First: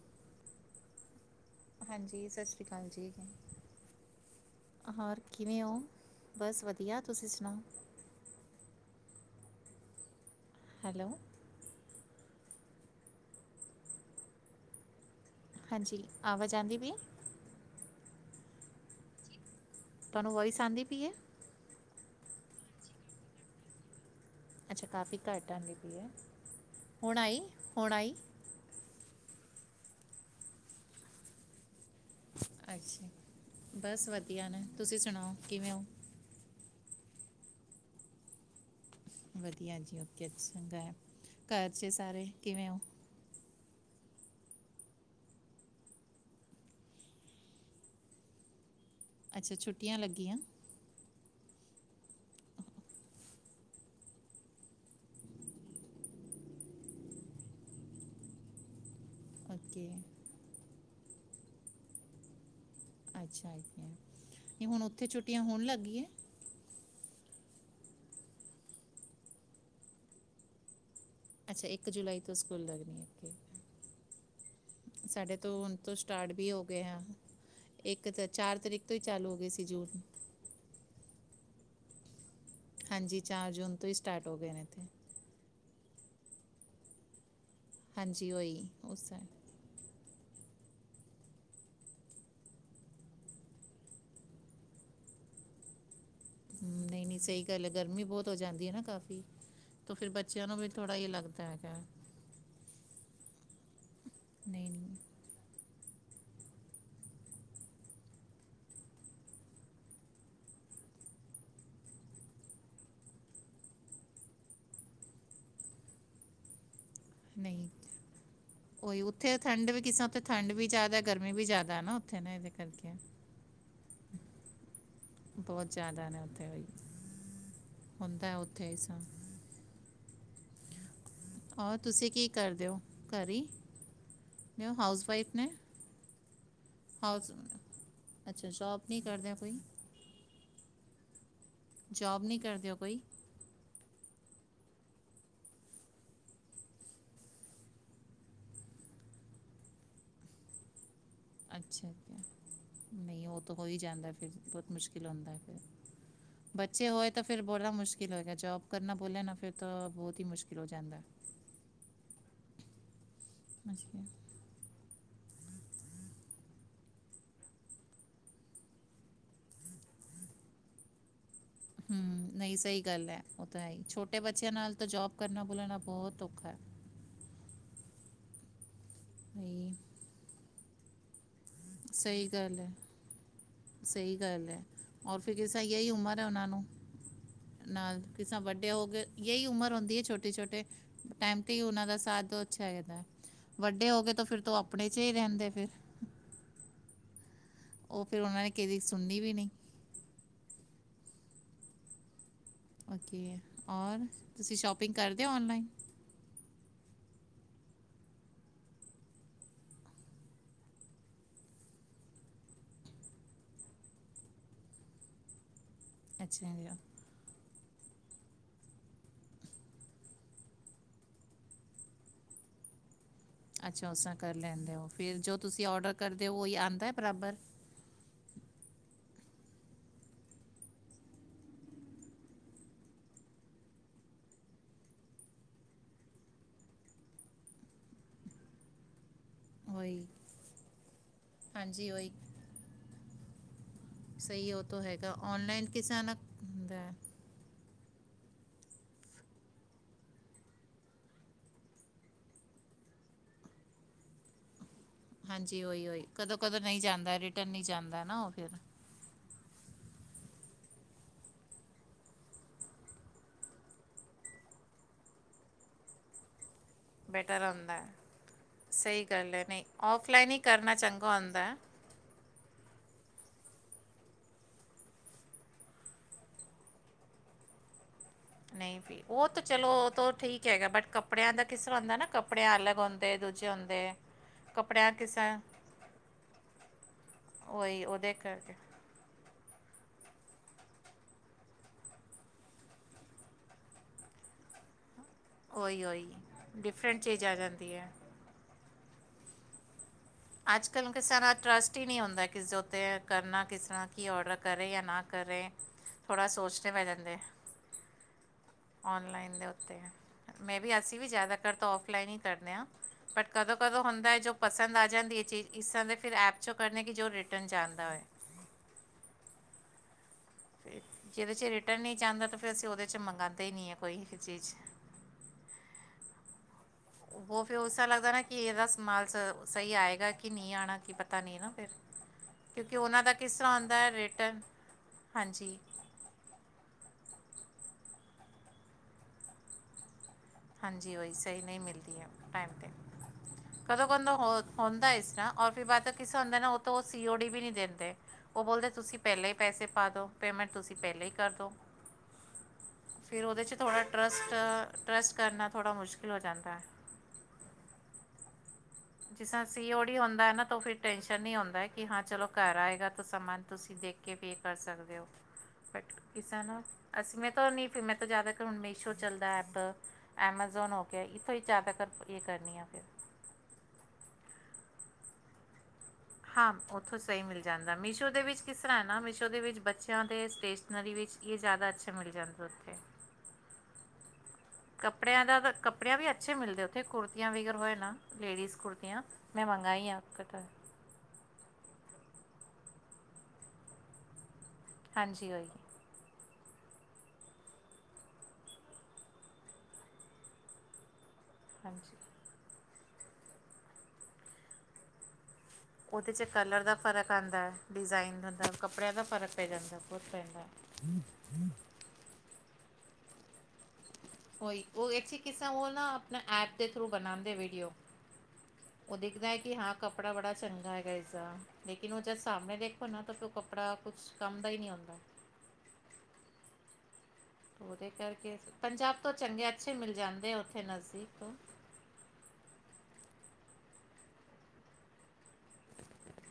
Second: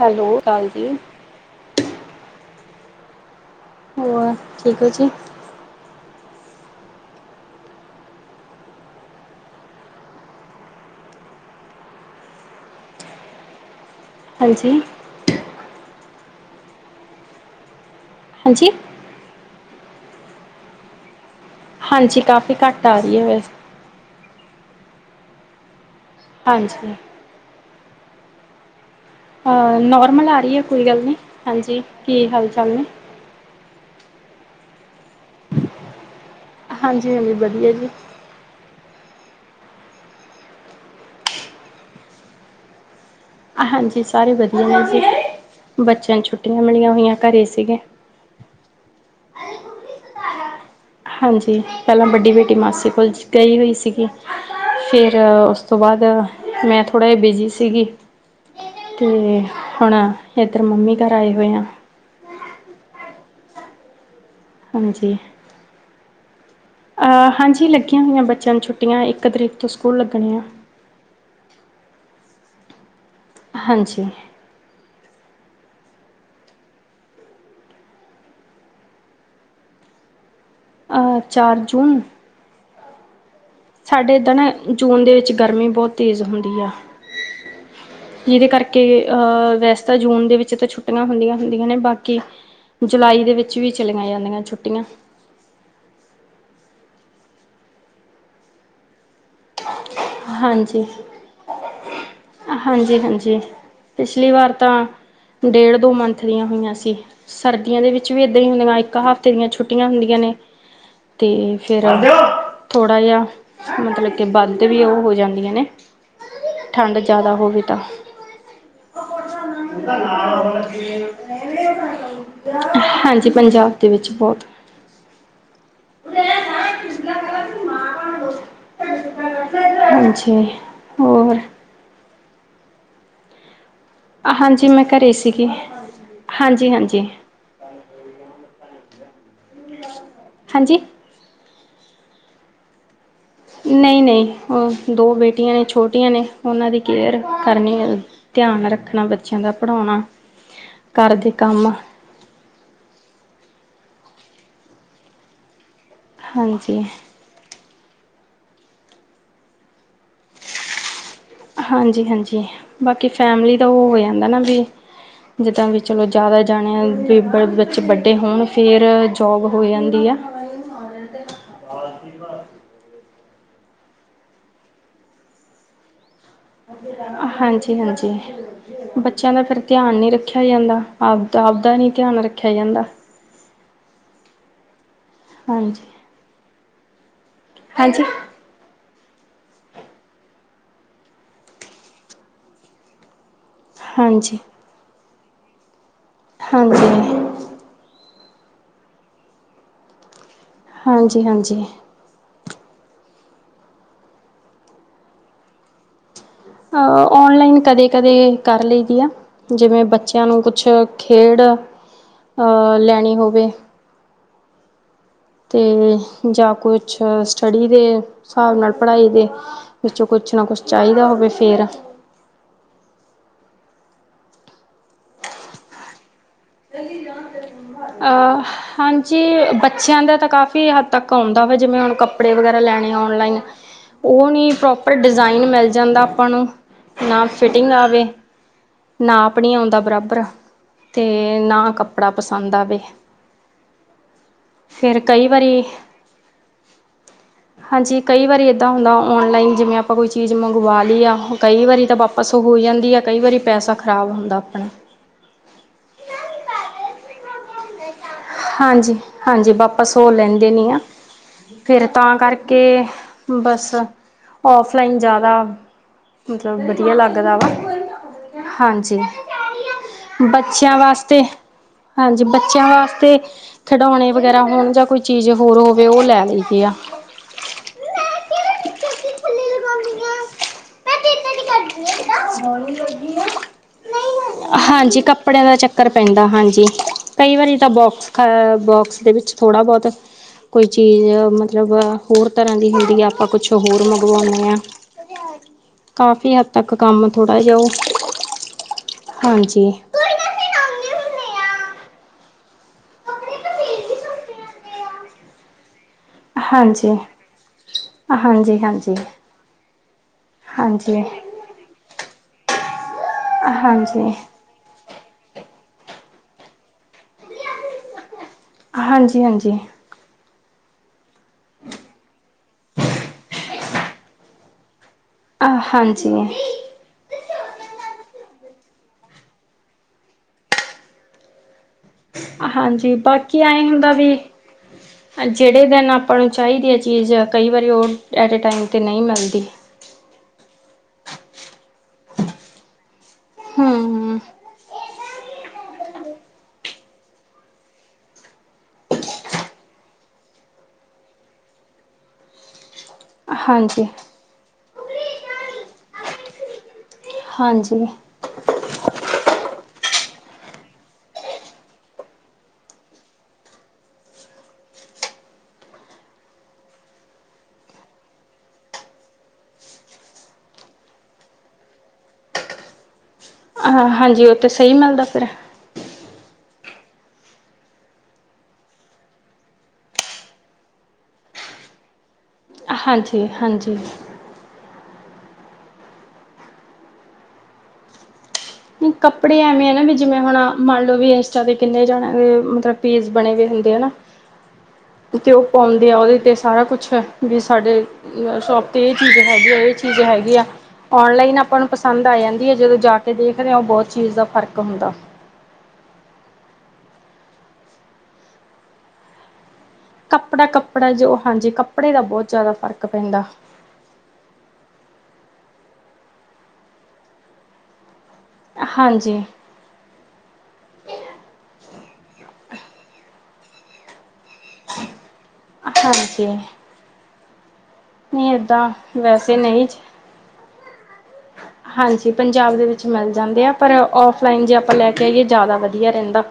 Hello, [unintelligible] ਸਤ ਸ੍ਰੀ ਅਕਾਲ ਜੀ। ਹਾਂਜੀ, ਸਤਿ ਸ਼੍ਰੀ ਅਕਾਲ ਜੀ। ਭੂਆ, ਠੀਕ ਉ ਜੀ? ਹੋਰ ਕਿਵੇਂ ਹੋ? ਬਸ ਵਧੀਆ। ਤੁਸੀਂ ਸੁਣਾਓ? ਹੈਲੋ! ਹਾਂਜੀ! ਹਾਂਜੀ, ਆਵਾਜ ਆਉਂਦੀ ਪਈ ਏ? ਹਾਂਜੀ? ਤੁਹਾਨੂੰ ਵੋਇਸ ਆਉਂਦੀ ਪਈ ਏ? ਹਾਂਜੀ, ਕਾਫੀ ਘੱਟ ਆ ਰਹੀ ਹੈ ਵੈਸੇ। ਅੱਛਾ! ਕਾਫ਼ੀ ਘੱਟ ਆਂਦੀ ਪਈ ਐ। ਹਾਂਜੀ। ਹੁਣ ਆਈ, ਹੁਣ ਆਈ? ਆ ਨੋਰਮਲ ਆ ਰਹੀ ਐ, ਕੋਈ ਗੱਲ ਨੀਂ, ਹਾਂਜੀ, ਕੀ ਹਾਲ ਚਾਲ ਨੇ ਅੱਛਾ, ਬਸ ਵਧੀਆ ਨੇਂ, ਤੁਸੀਂ ਸੁਣਾਓ ਕਿਵੇਂ ਓ? ਹਾਂਜੀ-ਹਾਂਜੀ, ਵਧੀਆ ਜੀ। ਵਧੀਆ ਜੀ ਓਕੇ, [unintelligible] ਚੰਗਾ ਐ, ਘਰ ਚ ਸਾਰੇ ਕਿਵੇਂ ਓ? ਹਾਂਜੀ ਸਾਰੇ ਵਧੀਆ ਨੇਂ ਜੀ, ਬੱਚਿਆਂ ਨੂੰ ਛੁੱਟੀਆਂ ਮਿਲੀਆਂ ਹੋਈਆਂ, ਘਰੇ ਸੀਗੇ। ਅੱਛਾ, ਛੁੱਟੀਆਂ ਲੱਗੀਆਂ? ਹਾਂਜੀ, ਪਹਿਲਾਂ ਵੱਡੀ ਬੇਟੀ ਮਾਸੀ ਕੋਲ, ਗਈ ਹੋਈ ਸੀਗੀ। ਫ਼ੇਰ ਉਸ ਤੋਂ ਬਾਅਦ, ਮੈਂ ਥੋੜ੍ਹਾ ਜਿਹਾ ਬਿਜੀ ਸੀਗੀ ਤੇ ਓਕੇ ਹੁਣ, ਏਧਰ ਮੰਮੀ ਘਰ ਆਏ ਹੋਏ ਆ। ਅੱਛਾ- [unintelligible] ਅੱਛਾ, ਤੇ ਹੁਣ ਉੱਥੇ ਛੁੱਟੀਆਂ ਹੋਣ ਲੱਗ ਗਈਆਂ? ਅ-ਹਾਂਜੀ ਲੱਗੀਆਂ ਹੋਈਆਂ ਬੱਚਿਆਂ ਨੂੰ ਛੁੱਟੀਆਂ, ਇੱਕ ਤਰੀਕ ਤੋਂ ਸਕੂਲ ਲੱਗਣੇ ਆ। ਅੱਛਾ, ਇੱਕ ਜੁਲਾਈ ਤੋਂ ਸਕੂਲ ਲੱਗਨੇਂ ਆਂ, ਓਕੇ। ਹਾਂਜੀ। ਸਾਡੇ ਤੋਂ ਹੁਣ ਤੋਂ ਸਟਾਟ ਵੀ ਹੋ ਗਏ ਆਂ। ਇੱਕ ਤੇ ਚਾਰ ਤਰੀਕ ਤੋਂ ਈ ਚਾਲੂ ਹੋ ਗਏ ਸੀ, ਜੂਨ ਨੂੰ। ਅਹ, ਚਾਰ ਜੂਨ ਹਾਂਜੀ, ਚਾਰ ਜੂਨ। ਤੋਂ ਹੀ ਸਾਡੇ ਸਟਾਰਟ ਏਧਰ ਹੋ ਨਾਂ, ਗਏ ਨੇ ਇੱਥੇ ਜੂਨ ਦੇ ਵਿੱਚ ਗਰਮੀ ਬਹੋਤ ਤੇਜ਼ ਹੁੰਦੀ ਆ। ਹਾਂਜੀ ਜਿਹਦੇ ਹੋਈ ਕਰਕੇ, ਉਸ ਅਹ ਵੈਸੇ ਤਾਂ ਜੂਨ ਦੇ ਵਿੱਚ ਤੇ ਛੁੱਟੀਆਂ ਹੁੰਦੀਆਂ-ਹੁੰਦੀਆਂ ਨੇਂ ਬਾਕੀ ਜੁਲਾਈ ਦੇ ਵਿੱਚ ਵੀ ਚਲੀਆਂ ਜਾਂਦੀਆਂ ਛੁੱਟੀਆਂ। ਹੂੰ, ਨਈਂ-ਨਈਂ ਸਹੀ ਗੱਲ ਐ, ਗਰਮੀ ਬਹੁਤ ਹੋ ਜਾਂਦੀ ਐ ਨਾਂ ਕਾਫ਼ੀ। ਤੋ ਫੇਰ ਬੱਚੇਆਂ ਨੂੰ ਵੀ ਥੋੜਾ ਏ ਲੱਗਦਾ ਹੈਗਾ। ਹਾਂਜੀ-ਹਾਂਜੀ, ਪਿਛਲੀ ਵਾਰ ਨਹੀਂ ਨਹੀਂ ਤਾਂ, ਡੇਢ-ਦੋ ਮੰਥ ਦੀਆਂ ਹੋਈਆਂ ਸੀ। ਸਰਦੀਆਂ ਦੇ ਵਿੱਚ ਵੀ ਏਦਾਂ ਈ ਹੁੰਦੀਆਂ, ਇੱਕ ਹਫ਼ਤੇ ਦੀਆਂ ਛੁੱਟੀਆਂ ਹੁੰਦੀਆਂ ਨੇ। ਤੇ ਫ਼ੇਰ ਥੋੜਾ ਜਾ ਮਤਲਬ ਕਿ ਵੱਧ ਵੀ ੳਹ ਹੋ ਜਾਂਦੀਆਂ ਨੇ, ਠੰਡ ਜਾਦਾ ਹੋਵੇ ਨਹੀਂ ਤਾਂ। ਉਹੀ ਉੱਥੇ ਠੰਡ ਵੀ ਕਿਸਾਂ ਉੱਥੇ ਠੰਡ ਵੀ ਜ਼ਿਆਦਾ ਗਰਮੀ ਵੀ ਜ਼ਿਆਦਾ ਨਾ ਉੱਥੇ ਨਾ ਇਹਦੇ ਕਰਕੇ ਹਾਂਜੀ ਪੰਜਾ ਦੇ ਵਿੱਚ ਬੋਤ ਬੋਤ ਜਾਦਾ ਨੇ ੳਥੇ ਵਈ ਹੁੰਦਾ ੳਥੇ ਇਸਾ। ਹਾਂਜੀ, ਹੋਰ ਔਰ ਤੁਸੀ ਕੀ ਕਰਦੇ ਓ? ਘਰੇ ਈ ਹਾਂਜੀ ਮੈਂ ਘਰੇ ਹਾਊਸ-ਵਾਈਫ ਸੀਗੀ ਨੇ, ਹਾਂਜੀ ਹਾਂਜੀ ਹਾਊਸ ਅੱਛਾ ਜੋਬ ਨੀ ਕਰਦੇ ਆਂ ਕੋਈ? ਹਾਂਜੀ ਜੋਬ ਨੀ ਕਰਦੇ ਓ ਕੋਈ? ਨਈ-ਨਈ, ੳਹ ਦੋ ਬੇਟੀਆਂ ਨੇ ਛੋਟੀਆਂ ਨੇ, ੳਨਾਂ ਦੀ ਕੇਅਰ ਕਰਨੀ ਏ ਧਆਨ ਰੱਖਨਾ ਬੱਚੇਆਂ ਦਾ, ਪੜੋਨਾ, ਘਰ ਦੇ ਕੰਮ ਅੱਛਾ-ਅੱਛਾ, ਨਈ ੳਹ ਤੋ ਹੋ ਈ ਜਾਂਦਾ ਫੇਰ, ਬੋਤ ਮੁਸ਼ਕਿਲ ਹੁੰਦਾ ਫੇਰ। ਹਾਂਜੀ ਬੱਚੇ ਹੋਏ ਤਾਂ ਫੇਰ ਬੋੜਾ ਮੁਸ਼ਕਿਲ ਹੋਏਗਾ, ਜੋਬ ਕਰਨਾ ਬੋਲਿਆ ਨਾ ਫੇਰ ਤਾਂ ਬੋਤ ਈ ਮੁਸ਼ਕਿਲ ਹੋ ਜਾਂਦਾ। ਹਾਂਜੀ-ਹਾਂਜੀ, ਬਾਕੀ ਫੈਮਲੀ ਦਾ ੳਹ ਹੋ ਅੱਛਾ ਜਾਂਦਾ ਨਾਂ ਵੀ ਜਿੱਦਾਂ ਵੀ ਚਲੋ ਜਾਦਾ ਜਾਣੇ ਵੀ ਬ ਬੱਚੇ ਵੱਡੇ ਹੋਨ ਫੇਰ ਜੋਬ ਹੋ ਜਾਂਦੀ ਆ। ਹੂੰ ਨਈ ਸਹੀ ਗੱਲ ਐ, ਉਹ ਤਾਂ ਹੈ ਈ। ਛੋਟੇ ਬੱਚੇਆਂ ਨਾਲ ਤਾਂ ਜੋਬ ਕਰਨਾ ਬੋਲਾ ਨਾ ਬੋਤ ਔਖਾ ਐ। ਹਾਂਜੀ-ਹਾਂਜੀ, ਬੱਚੇਆਂ ਦਾ ਫੇਰ ਨਹੀਂ ਧਿਆਨ ਨੀ ਰੱਖੇਆ ਜਾਂਦਾ। ਆਪ ਦਾ ਆਪ ਦਾ ਨੀ ਧਿਆਨ ਸਹੀ ਰੱਖੇਆ ਗੱਲ ਹੈ ਜਾਂਦਾ। ਸਹੀ ਗੱਲ ਏ। ਔਰ ਫੇਰ ਇਸ ਹਾਂਜੀ ਯੇਈ ਉਮਰ ਹੈ ੳਨਾਂ ਨੂੰ ਨਾਲ ਹਾਂਜੀ ਕਿਸਾਂ ਵੱਡੇ ਹੋ ਗਏ ਯੇਈ ਉਮਰ ਹੁੰਦੀ ਏ ਛੋਟੇ-ਛੋਟੇ ਟੈਮ ਤੇ ਈ ੳਨਾਂ ਦਾ ਸਾਥ ਦੋ ਅੱਛਾ ਹੈਦਾ ਏ। ਵੱਡੇ ਹੋ ਕੇ ਤੇ ਹਾਂਜੀ ਫੇਰ ਤੋ ੳ ਅਪਣੇ ਚ ਹੀ ਰਹੰਦੇ ਫਿਰ। ਹਾਂਜੀ। ੳ ਫਿਰ ੳਨਾਂ ਨੇ ਕਿਦੀ ਸੁਨੀ ਵੀ ਨਈ। ਹਾਂਜੀ-ਹਾਂਜੀ। ਓਕੇ, ਔਰ ਤੁਸੀ ਸ਼ੋਪਿੰਗ ਕਰਦੇ ਹੳ ਔਨਲਾਈਨ? ਅ ਔਨਲਾਈਨ ਕਦੇ-ਕਦੇ ਕਰ ਲਈ ਦੀ ਆ। ਜਿਵੇਂ ਬੱਚੇਆਂ ਨੂੰ ਕੁਛ ਖੇਡ ਅਹ ਲੈਨੀ ਹੋਵੇ। ਤੇ ਜਾਂ ਅੱਛਾ ਜੀ ਕੁਛ ਸਟਡੀ ਦੇ ਸਾਬ ਨਾਲ ਪੜਾਈ ਦੇ ਵਿੱਚੋਂ ਕੁਛ ਨਾ ਕੁਛ ਚਾਈਦਾ ਹੋਵੇ ਫੇਰ ਆ ਅੱਛਾ, ੳਸਰਾ ਕਰ ਲੈਂਦੇ ੳ। ਫੇਰ ਜੋ ਤੁਸੀ ਔਡਰ ਕਰਦੇ ੳ, ੳਹੀ ਆਂਦਾ ਐ ਬਰਾਬਰ। ਅਹ ਹਾਂਜੀ, ਬੱਚੇਆਂ ਦਾ ਤਾਂ ਕਾਫੀ ਹੱਦ ਤੱਕ ਆਂਦਾ ਵਾ, ਜਿਵੇਂ ਹੁਨ ਕੱਪੜੇ ਵਗੈਰਾ ਲੈਨੇ ਔਨਲਾਈਨ। ੳਹ ਨਈ ਪ੍ਰੋਪਰ ਡਿਜ਼ਾਇਨ ਮਿਲ ਜਾਂਦਾ ਆਪਾਂ ਨੂੰ। ਨਾ ਫਿਟਿੰਗ ਆਵੇ, ਨਾਪ ਨੀ ਆਂਦਾ ਉਹੀ ਬਰਾਬਰ ਤੇ ਨਾ ਹਾਂਜੀ ਕੱਪੜਾ ਉਹੀ ਪਸੰਦ ਆਵੇ। ਸਹੀ ੳਹ ਤੋ ਫਿਰ ਹੈਗਾ। ਕਈ ਵਾਰੀ ਔਨਲਾਈਨ ਕਿਸਾ ਨਾ ਹੁੰਦਾ [inaudible] ਹਾਂਜੀ ਕਈ ਵਾਰੀ ਏਦਾਂ ਹੁੰਦਾ ਔਨਲਾਈਨ ਜਿਵੇਂ ਆਪਾਂ ਕੋਈ ਚੀਜ਼ ਮੰਗਵਾ ਲਈ ਆ ਓ ਕਈ ਵਾਰੀ ਤਾਂ ਬਾਪ ਪਸੋਂ ਹੋ ਜਾਂਦੀ ਆ ਕਈ ਵਾਰੀ ਪੈਸਾ ਖ਼ਰਾਬ ਹੁੰਦਾ ਆਪਣਾ ਹਾਂਜੀ ਓਹੀ-ਓਹੀ ਕਦੋਂ-ਕਦੋਂ ਨਈ ਜਾਂਦਾ ਰਿਟਰਨ ਨੀ ਜਾਂਦਾ ਨਾ ਓ ਫਿਰ ਹਾਂਜੀ ਹਾਂਜੀ ਵਾਪਸ ਓ ਲੈਂਦੇ ਨੀ ਆ। ਫੇਰ ਤਾਂ ਕਰਕੇ ਬਸ ਓਫਲਾਈਨ ਜਾਦਾ ਮਤਲਬ ਬ ਬੈਟਰ ਹੁੰਦਾ ਏ, ਸਈ ਗੱਲ ਐ ਨਈ ਔਫਲਾਈਨ ਈ ਛਾ ਵਾਸਤੇ, ਹਾਂਜੀ ਬੱਚਿਆਂ ਵਾਸਤੇ ਖਿਡੌਣੇ ਵਗੈਰਾ ਹੋਣ ਜਾਂ ਕੋਈ ਚੀਜ਼ ਹੋਰ ਹੋਵੇ ਓ ਲੈ ਲਈ ਦੇ ਆ। ਨਈ ਵੀ ਓ ਤਾਂ ਚਲੋ ਓ ਤੋ ਠੀਕ ਹੈਗਾ ਬਟ ਕੱਪੜਿਆਂ ਦਾ ਕਿਸ ਤਰਾਂ ਹੁੰਦਾ ਦਾ ਨਾ ਕੱਪੜਿਆਂ ਅਲੱਗ ਹੁੰ ਤੇ ਦੂਜੇ ਹੁੰਦੇ ਏ ਹਾਂਜੀ ਕੱਪ ਕੱਪੜਿਆਂ ਦਾ ਚੱਕਰ ਪੈਂਦਾ ਹਾਂਜੀ ਕਈ ਵਾਰੀ ਤਾਂ ਉਹੀ ਬੋਕਸ ਉਹਦੇ ਖ ਕਰਕੇ ਬੋਕਸ ਦੇ ਵਿੱਚ ਥੋੜ੍ਹਾ ਬੋਤ ਕੋਈ ਚੀਜ਼ ਮਤਲਬ ਹੋਰ ਤਰ੍ਹਾਂ ਦੀ ਹੁੰਦੀ ਆ ਕੁਛ ਹੋਰ ਮੰਗਵਾਉਂਦੇ ਆ। ਉਹੀ ਉਹੀ ਕਾਫੀ ਹੱਦ ਤੱਕ ਡਿਫਰੈਂਟ ਕੰਮ ਚੀਜ਼ ਆ ਥੋੜਾ ਜਿਹਾ ਓ, ਜਾਂਦੀ ਹੈ ਹਾਂਜੀ। ਅੱਜ-ਕੱਲ ਹਾਂਜੀ, ਕਿਸਰ ਦਾ ਟਰੱਸਟ ਈ ਨੀ ਹੁੰਦਾ ਕਿਸੇ ਉੱਤੇ ਐ ਕਰਨਾ ਕਿਸ ਤਰ੍ਹਾਂ ਕੀ ਔਡਰ ਕਰੇ ਜਾਂ ਨਾ ਹਾਂਜੀ। ਕਰੇ ਥੋੜਾ ਸੋਚਣੇ ਪੈ ਹਾਂਜੀ, ਜਾਂਦੇ ਹਾਂਜੀ। ਔਨਲਾਈਨ ਦੇ ਉੱਤੇ ਮੈਂ ਵੀ ਅਸੀਂ ਵੀ ਜਾਦਾ ਤਰ ਤਾਂ ਔਫਲਾਈਨ ਈ ਕਰਦੇ ਆ। ਬਟ ਕਦੋਂ-ਕਦੋਂ ਹਾਂਜੀ, ਹੁੰਦਾ ਏ ਜੋ ਪਸੰਦ ਆ ਜਾਂਦੀ ਐ ਚੀਜ਼ ਇਸ ਤਰ੍ਹਾਂ ਦੇ ਫਿਰ ਐਪ ਚੋਂ ਕਰਨੀ ਕਿ ਜੋ ਰਿਟਰਨ ਜਾਂਦਾ ਹੋ ਏ। ਹਾਂਜੀ-ਹਾਂਜੀ। ਜਿਦੇ ਚ ਰਿਟਰਨ ਨੀ ਜਾਂਦਾ ਤਾਂ ਫਿਰ ਅਸੀਂ ਓਦੇ ਚ ਮੰਗਵਾਦੇ ਈ ਨੀ ਐ ਕੋਈ ਚੀਜ਼। ਆਹ ਹਾਂਜੀ। ਓ ਫੇਰ ਓਸਰਾ ਤਾ ਲੱਗਦਾ ਨਾ ਕਿ ਏਦਾ ਸਮਾਲ ਸ ਸਈ ਆਏਗਾ ਕਿ ਨੀ ਆਣਾ ਕੀ ਪਤਾ ਨੀ ਨਾ ਫੇਰ ਕਿਉਂਕਿ ਹਾਂਜੀ ਓਨਾਂ ਦਾ ਕਿੱਸਾ ਆਉਂਦਾ ਐ ਰਟਰਨ ਜੇੜੇ ਦਿਨ ਆਪਾਂ ਨੂੰ ਚਾਈਦੀ ਏ ਚੀਜ਼ ਕਈ ਵਾਰੀ ਓ ਐਟੇ ਟਾਈਮ ਤੇ ਨਈ ਮਿਲਦੀ। ਹਾਂਜੀ ਓਈ ਸਈ ਨਈ ਮਿਲਦੀ ਆ ਟੈਮ ਤੇ, ਕਦੋਂ-ਕਦੋਂ ਹੂੰ, ਹੋ ਹੁੰਦਾ ਇਸ ਤਰ੍ਹਾਂ ਔਰ ਫੇਰ ਬਾਦ ਕਿਸਾ ਹੁੰਦਾ ਨਾ ਓ ਤਾਂ ਓ ਸੀ ਓ ਡੀ ਵੀ ਨੀ ਦਿੰਦੇ ਓ ਬੋਲਦੇ ਤੁਸੀਂ ਪੈਲੇ ਈ ਪੈਸੇ ਪਾ ਦੋ ਪੇਮੈਂਟ ਤੁਸੀਂ ਪੈਲੇ ਈ ਕਰਦੋ ਫੇਰ ਓਦੇ ਚ ਥੋੜਾ ਹਾਂਜੀ। ਟਰਸਟ-ਟਰਸਟ ਕਰਨਾ ਥੋੜਾ ਮੁਸ਼ਕਿਲ ਹੋ ਜਾਂਦਾ ਐ। ਹਾਂਜੀ। ਜਿਸ ਸਾ ਸੀ ਓ ਹੁੰਦਾ ਏ ਨਾ ਫਿਰ ਟੈਸ਼ਨ ਨੀ ਹੁੰਦਾ ਕਿ ਹਾਂ ਚਲੋ ਘਰ ਆਏਗਾ ਤਾਂ ਸਮਾਨ ਤੁਸੀਂ ਦੇਖ ਕੀ ਪੇ ਕਰ ਸਕਦੇ ਓ। ਬਟ ਕਿਸਾ ਨਾ ਅਸੀਂ ਮੈਂ ਤਾਂ ਨੀ ਮੈਂ ਤਾਂ ਜਾਦਾ ਹੁਨ ਮੀਸ਼ੋ ਚੱਲਦਾ ਐਪ ਐਮਾਜ਼ੋਨ ਹੋ ਗਿਆ ਇੱਥੋਂ ਹੀ ਜ਼ਿਆਦਾਤਰ ਇਹ ਕਰਨੀ ਆ ਫਿਰ ਆਹ ਹਾਂਜੀ ਓ ਤੇ ਸਈ ਮਿਲਦਾ ਫੇਰ ਹਾਂ ਓਥੋਂ ਸਈ ਮਿਲ ਜਾਂਦਾ ਮੀਸ਼ੋ ਦੇ ਵਿੱਚ ਕਿਸ ਤਰ੍ਹਾਂ ਨਾ ਮੀਸ਼ੋ ਦੇ ਵਿੱਚ ਬੱਚਿਆਂ ਦੇ ਸਟੇਜ ਨਰੀ ਵਿੱਚ ਇਹ ਜਾਦਾ ਅੱਛਾ ਮਿਲ ਜਾਂਦਾ। ਹਾਂਜੀ-ਹਾਂਜੀ। ਕੱਪੜਿਆਂ ਦਾ ਤਾਂ ਕੱਪੜਿਆਂ ਵੀ ਅੱਛੇ ਮਿਲਦੇ ਓਥੇ ਕੁੜਤੀਆਂ ਵਗਰ ਹੋਏ ਨਾ ਲੇਡੀਜ਼ ਕੁੜਤੀਆਂ ਕੱਪੜੇ ਮੈਂ ਐਵੇਂ ਆ ਨਾ ਮੰਗਾਈ ਵੀ ਜਿਵੇਂ ਕਟ ਹੁਣ ਮੰਨ ਲਓ ਵੀ ਏਸ ਬੱਚੇਆਂ ਦੇ ਕਿੰਨੇ ਜਾਣੇ ਦੇ ਮਤਲਬ ਪੇਜ ਬਣੇਏ ਹੁੰਦੇ ਹਨ ਹਾਂਜੀ ਤੇ ਓਹ ਹੋਈ ਪਾ ਤੇ ਓਦੇ ਤੇ ਸਾਰਾ ਕੁਛ ਵੀ ਸਾਡੇ ਸ਼ੋਪ ਤੇ ਏ ਚੀਜ਼ ਹੈਗੀ ਆ ਏ ਚੀਜ਼ ਹੈਗੀ ਆ ਔਨਲਾਈਨ ਆਪਾਂ ਨੂੰ ਹਾਂਜੀ ਪਸੰਦ ਆ ਜਾਂਦੀ ਹੈ ਜਦੋਂ ਜਾ ਕੇ ਦੇਖਦੇ ਆ ਉਹ ਬਹੁਤ ਚੀਜ਼ ਦਾ ਫ਼ਰਕ ਹੁੰਦਾ ਉਹਦੇ 'ਚ ਕਲਰ ਦਾ ਫ਼ਰਕ ਆਉਂਦਾ ਡਿਜ਼ਾਇਨ ਦਾ ਕੱਪੜਿਆਂ ਦਾ ਫਰਕ ਪੈ ਜਾਂਦਾ ਬਹੁਤ ਕੱਪੜਾ ਪੈਂਦਾ ਕੱਪੜਾ ਜੋ ਹਾਂਜੀ ਕੱਪੜੇ ਦਾ ਬਹੁਤ ਜ਼ਿਆਦਾ ਫ਼ਰਕ ਪੈਂਦਾ ਉਹੀ ਉਹ ਅਛੇ ਕਿਸਮ ਉਹ ਨਾ ਆਪਣਾ ਐਪ ਦੇ ਥਰੂ ਬਣਾਉਂਦੇ ਵੀਡੀਓ ਉਹ ਹਾਂਜੀ ਦਿਖਦਾ ਹੈ ਕਿ ਹਾਂ ਕੱਪੜਾ ਬੜਾ ਚੰਗਾ ਹੈਗਾ ਇਸਦਾ ਲੇਕਿਨ ਉਹ ਜਦ ਸਾਹਮਣੇ ਦੇਖੋ ਨਾ ਤਾ ਫਿਰ ਉਹ ਕੱਪੜਾ ਕੁਛ ਕੰਮ ਦਾ ਹੀ ਨਹੀਂ ਆਉਂਦਾ ਅੱਛਾ ਜੀ ਉਹਦੇ ਕਰਕੇ ਪੰਜਾਬ ਤੋਂ ਵੈਸੇ ਚੰਗੇ ਨਹੀਂ ਅੱਛੇ ਮਿਲ ਜਾਂਦੇ ਆ ਉੱਥੇ ਨਜ਼ਦੀਕ ਤੋਂ ਹਾਂਜੀ ਪੰਜਾਬ ਦੇ ਵਿੱਚ ਮਿਲ ਜਾਂਦੇ ਆ ਪਰ ਓਫਲਾਈਨ ਜੇ ਆਪਾਂ ਲੈ ਕੇ ਆਈਏ ਜ਼ਿਆਦਾ ਵਧੀਆ ਰਹਿੰਦਾ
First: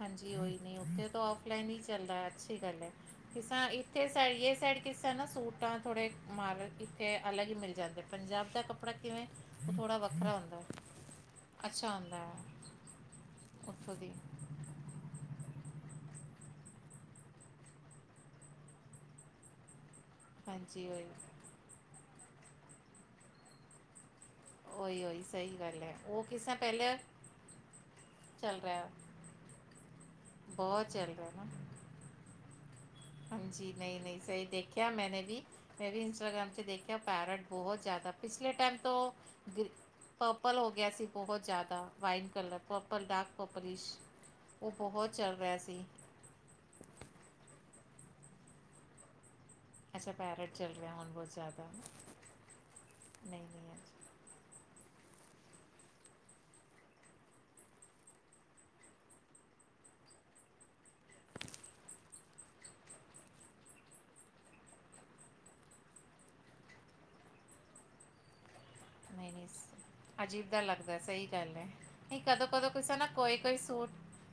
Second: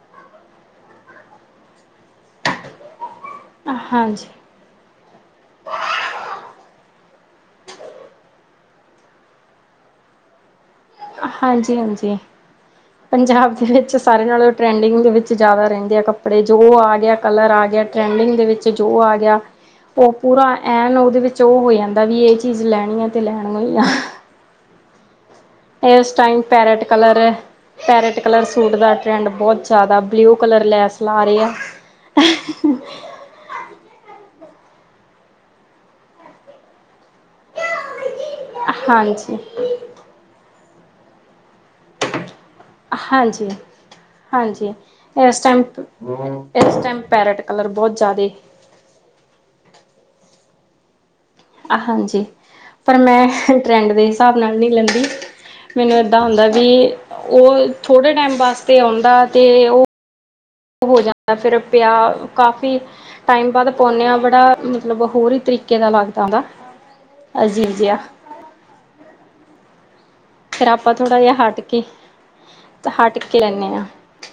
ਹਾਂਜੀ ਉਹੀ ਨੇ ਉੱਥੇ ਤਾਂ ਫਲਾਈਨ ਹੀ ਚੱਲਦਾ ਅੱਛੀ ਗੱਲ ਹੈ ਕਿਸ ਇੱਥੇ ਹਾਂਜੀ ਸ ਕਿਸੇ ਨਾ ਸੂਟਾਂ ਥੋੜ੍ਹੇ ਮਾਰਲ ਇੱਥੇ ਅਲੱਗ ਹੀ ਮਿਲ ਜਾਂਦੇ ਪੰਜਾਬ ਦਾ ਕੱਪੜਾ ਕਿਵੇਂ ਉਹ ਥੋੜਾ ਵੱਖਰਾ ਹੁੰਦਾ ਹਾਂਜੀ ਅੱਛਾ ਹਾਂਜੀ ਹੁੰਦਾ ਹੈ ਪੰਜਾਬ ਦੇ ਵਿੱਚ ਉੱਥੋਂ ਦੀ ਸਾਰੇ ਨਾਲੋਂ ਟਰੈਂਡਿੰਗ ਦੇ ਵਿੱਚ ਜ਼ਿਆਦਾ ਰਹਿੰਦੇ ਆ ਕੱਪੜੇ ਜੋ ਆ ਗਿਆ ਕਲਰ ਆ ਗਿਆ ਟਰੈਂਡਿੰਗ ਦੇ ਵਿੱਚ ਜੋ ਆ ਗਿਆ ਉਹ ਪੂਰਾ ਹਾਂਜੀ ਐਨ ਉਹੀ ਉਹਦੇ ਵਿੱਚ ਉਹ ਹੋ ਜਾਂਦਾ ਵੀ ਇਹ ਚੀਜ਼ ਲੈਣੀ ਆ ਤੇ ਲੈਣੀ ਹੀ ਆ ਉਈ, ਉਈ ਇਸ ਟਾਈਮ ਪੈਰਟ ਕਲਰ ਹੈ ਪੈਰਟ ਕਲਰ ਚੱਲ ਸੂਟ ਰਿਹਾ ਦਾ ਟ੍ਰੈਂਡ ਬਹੁਤ ਜਿਆਦਾ ਬਲਊ ਕਲਰ ਬਹੁਤ ਲੈਸ ਚੱਲ ਲਾ ਰਹੇ ਆ [unintelligible] ਹਾਂਜੀ ਨਹੀਂ ਨਹੀਂ ਸਹੀ ਦੇਖਿਆ ਮੈਂਨੇ ਵੀ ਮੈਂ ਵੀ ਇੰਸਟਾਗ੍ਰਾਮ ਚ ਦੇਖਿਆ ਪੈਰਟ ਬਹੁਤ ਜ਼ਿਆਦਾ ਪਿਛਲੇ ਟਾਈਮ ਤੋਂ ਹਾਂਜੀ, ਗ੍ਰ ਪਰਪਲ ਹੋ ਗਿਆ ਸੀ ਬਹੁਤ ਜ਼ਿਆਦਾ ਵਾਈਟ ਕਲਰ ਕੋਪਰ ਡਾਰਕ ਹਾਂਜੀ, ਕੋਪਰਿਸ਼ ਉਹ ਹਾਂਜੀ ਬਹੁਤ ਚੱਲ ਇਸ ਰਿਹਾ ਟਾਈਮ ਸੀ ਇਸ ਟਾਈਮ ਪੈਰਟ ਕਲਰ ਬਹੁਤ ਜਾਦੇ ਇਸ ਤਰ੍ਹਾਂ ਪੈਰਟ ਚੱਲ ਰਿਹਾ ਹੁਨ ਬਹੁਤ ਜ਼ਿਆਦਾ ਆ ਹਾਂਜੀ ਪਰ ਮੈਂ ਨਹੀਂ ਨਹੀਂ ਟਰੈਂਡ ਦੇ ਅੱਜ ਹਿਸਾਬ ਨਾਲ ਨਹੀਂ ਲੈਂਦੀ ਮੈਨੂੰ ਏਦਾਂ ਹੁੰਦਾ ਵੀ ਉਹ ਥੋੜੇ ਟਾਈਮ ਵਾਸਤੇ ਆਉਂਦਾ ਤੇ ਉਹ ਉਹ ਜਾਂਦਾ ਫਿਰ ਪਿਆ ਕਾਫੀ ਟਾਈਮ ਬਾਅਦ ਪਾਉਂਦੇੇ ਆ ਬੜਾ ਮਤਲਬ ਹੋਰ ਹੀ ਤਰੀਕੇ ਦਾ ਲੱਗਦਾ ਦਾ ਅਜੀਬ ਜਿਆ ਨਈ ਅਜੀਬ ਜਿਆ ਫਿਰ ਆਪਾਂ ਲੱਗਦਾ ਥੋੜ੍ਹਾ ਸਹੀ ਜਿਹਾ ਗੱਲ ਹਟ ਹੈ ਕੇ ਨਹੀਂ ਕਦੋਂ ਕਦੋਂ ਕਿਸੇ ਨਾ ਹਟ ਕੋਈ ਕੇ ਕੋਈ ਲੈਂਦੇ ਹਾਂ ਸੂਟ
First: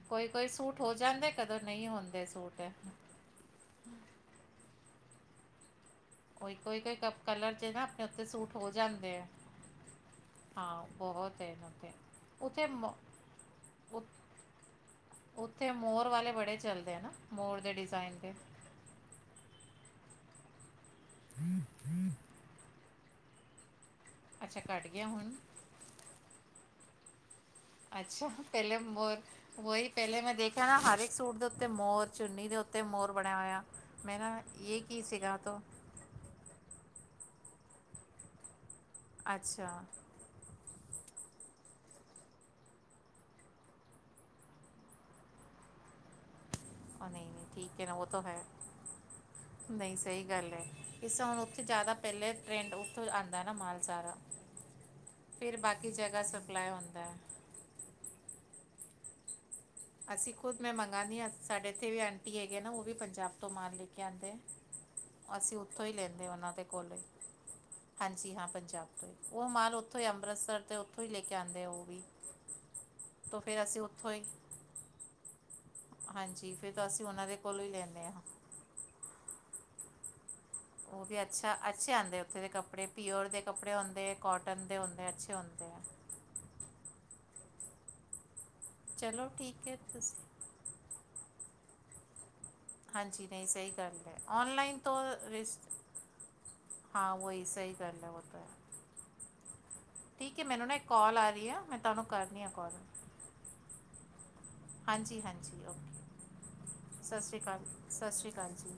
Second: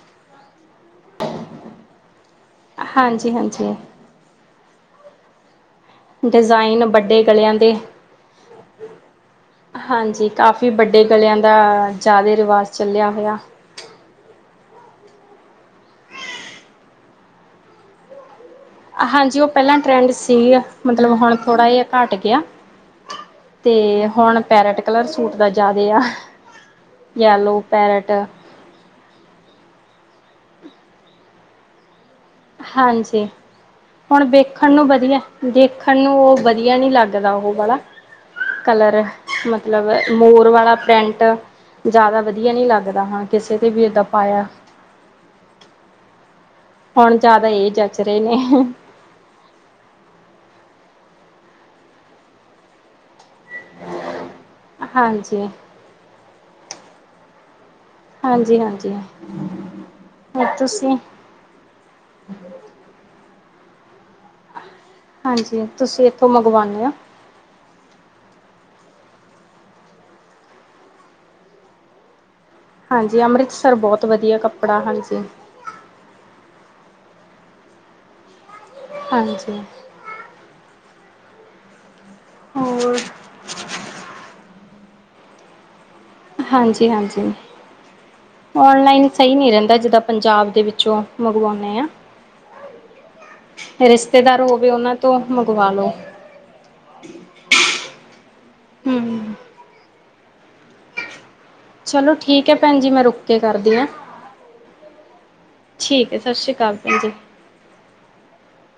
ਕੋਈ ਕੋਈ ਸੂਟ ਹੋ ਜਾਂਦੇ ਕਦੋਂ ਨਹੀਂ ਹੁੰਦੇ ਸੂਟ ਹਾਂਜੀ ਹਾਂਜੀ ਕੋਈ ਕੋਈ ਡਿਜ਼ਾਇਨ ਕੋਈ ਵੱਡੇ ਕਲਰ ਗਲਿਆਂ ਚ ਦੇ ਨਾ ਆਪਣੇ ਉੱਤੇ ਸੂਟ ਹੋ ਜਾਂਦੇ ਆ ਹਾਂਜੀ ਕਾਫੀ ਹਾਂ ਵੱਡੇ ਗਲਿਆਂ ਬਹੁਤ ਹੈ ਦਾ ਇਹਨਾਂ ਤੇ ਜ਼ਿਆਦੇ ਰਿਵਾਜ਼ ਚੱਲਿਆ ਹੋਇਆ ਉ ਉੱਥੇ ਮੋਰ ਵਾਲੇ ਬੜੇ ਚੱਲਦੇ ਆ ਨਾ ਮੋਰ ਦੇ ਡਿਜ਼ਾਇਨ ਤੇ ਹਾਂਜੀ ਉਹ ਪਹਿਲਾਂ ਟਰੈਂਡ ਸੀ ਮਤਲਬ ਹੁਣ ਥੋੜ੍ਹਾ ਜਿਹਾ ਘੱਟ ਗਿਆ ਤੇ ਹੁਣ ਅੱਛਾ ਪੈਰਟ ਘੱਟ ਕਲਰ ਗਿਆ ਹੁਣ ਸੂਟ ਦਾ ਜ਼ਿਆਦੇ ਆ ਯੈਲੋ ਪੈਰਟ ਅੱਛਾ ਪਹਿਲੇ ਮੋਰ ਉਹੀ ਪਹਿਲੇ ਮੈਂ ਦੇਖਾ ਨਾ ਹਰ ਇੱਕ ਸੂਟ ਦੇ ਉੱਤੇ ਮੋਰ ਚੁੰਨੀ ਦੇ ਉੱਤੇ ਮੋਰ ਹਾਂਜੀ ਬਣਿਆ ਹੋਇਆ ਮੈਂ ਨਾ ਇਹ ਕੀ ਸੀਗਾ ਤੋਂ ਸਾਨੂੰ ਉਹ ਵਧੀਆ ਨਹੀਂ ਲੱਗਦਾ ਉਹ ਵਾਲਾ ਕਲਰ ਅੱਛਾ ਮਤਲਬ ਮੋਰ ਵਾਲਾ ਪੈਂਟ ਜ਼ਿਆਦਾ ਵਧੀਆ ਨਹੀਂ ਲੱਗਦਾ ਹਾਂ ਕਿਸੇ ਤੇ ਵੀ ਇੱਦਾਂ ਪਾਇਆ ਉਹ ਹੁਣ ਨਹੀਂ ਨਹੀਂ ਜ਼ਿਆਦਾ ਇਹ ਠੀਕ ਹੈ ਨਾ ਜੱਚ ਉਹ ਰਹੇ ਤੋ ਨੇ ਹੈ ਨਈ ਸਹੀ ਗੱਲ ਏ ਇਸ ਤਰਾਂ ਹੁਣ ਉੱਥੇ ਜ਼ਿਆਦਾ ਪਹਿਲੇ ਟਰੈਂਡ ਉੱਥੋਂ ਆਉਂਦਾ ਨਾ ਮਾਲ ਸਾਰਾ ਹਾਂਜੀ ਫੇਰ ਬਾਕੀ ਜਗ੍ਹਾ ਸਪਲਾਈ ਹੁੰਦਾ। ਹਾਂਜੀ-ਹਾਂਜੀ ਹਾ ਅਸੀਂ ਖੁਦ ਮੈਂ ਮੰਗਾਂਂਨੀ ਹਾਂ ਸਾਡੇ ਇੱਥੇ ਵੀ ਆਂਟੀ ਹੈਗੇ ਨਾ ਉਹ ਵੀ ਪੰਜਾਬ ਤੋਂ ਮਾਲ ਲੈ ਕੇ ਆਉਂਦੇ ਹੈ। ਅਸੀਂ ਹਾਂਜੀ ਉੱਥੋਂ ਹੀ ਤੁਸੀਂ ਲੈਂਦੇ ਇੱਥੋਂ ਉਹਨਾਂ ਦੇ ਮੰਗਵਾਉਂਦੇ ਹੋ ਕੋਲੌ ਹੀ। ਹਾਂਜੀ ਹਾਂ ਪੰਜਾਬ ਤੋਂ ਹੀ ਉਹ ਮਾਲ ਉੱਥੋਂ ਹੀ ਅੰਮ੍ਰਿਤਸਰ ਤੋਂ ਉੱਥੋਂ ਹੀ ਲੈ ਕੇ ਆਉਂਦੇ ਆ ਉਹ ਵੀ। ਹਾਂਜੀ ਤਾਂ ਫਿਰ ਅੰਮ੍ਰਿਤਸਰ ਅਸੀਂ ਬਹੁਤ ਉੱਥੋਂ ਹੀ ਵਧੀਆ ਕੱਪੜਾ ਹਾਂਜੀ। ਹਾਂਜੀ ਫੇਰ ਤਾਂ ਅਸੀਂ ਉਹਨਾਂ ਦੇ ਕੋਲੋਂ ਹੀ ਲੈਂਨੇ ਹਾਂ। ਹਾਂਜੀ। ਉਹ ਵੀ ਅੱਛਾ ਅੱਛੇ ਆਂਦੇ ਉੱਥੋਂ ਵੀ ਕੱਪੜੇ ਹੋਰ ਪਿਓਰ ਦੇ ਕੱਪੜੇ ਹੁੰਦੇ ਕੋਟਨ ਦੇ ਹੁੰਦੇ ਅੱਛੇ ਹੁੰਦੇ ਆ। ਹਾਂਜੀ ਹਾਂਜੀ ਔਨਲਾਈਨ ਚਲੋ ਸਹੀ ਨਹੀਂ ਠੀਕ ਹੈ ਰਹਿੰਦਾ ਜਿੱਦਾਂ ਤੁਸੀਂ ਪੰਜਾਬ ਦੇ ਵਿੱਚੋਂ ਮੰਗਵਾਉਨੇ ਹਾਂ। ਹਾਂਜੀ, ਨਹੀਂ ਸਹੀ ਗੱਲ ਹੈ। ਰਿਸ਼ਤੇਦਾਰ ਹੋਵੇ ਔਨਲਾਈਨ ਉਹਨਾਂ ਤੋਂ ਮੰਗਵਾ ਰਿਸਕ ਲਓ। ਹਾਂ ਵਹੀ ਸਹੀ ਗੱਲ ਏ ਓ ਤਾ ਹੈ। ਹੂੰ ਠੀਕ ਹੈ ਮੈਨੂੰ ਨਾ ਇੱਕ ਕਾਲ ਆ ਰਹੀ ਆ। ਮੈਂ ਤੁਹਾਨੂੰ ਚਲੋ ਕਰਨੀ ਆ ਠੀਕ ਹੈ ਭੈਣ ਜੀ, ਮੈਂ ਰੁਕ ਕੇ ਕਰਦੀ ਹਾਂ। ਹਾਂਜੀ-ਹਾਂਜੀ ਓਕੇ ਠੀਕ ਹੈ ਸਤਿ ਸ਼੍ਰੀ ਅਕਾਲ ਭੈਣ ਜੀ। ਸਤਿ ਸ਼੍ਰੀ ਅਕਾਲ ਸਤਿ ਸ਼੍ਰੀ ਅਕਾਲ ਜੀ।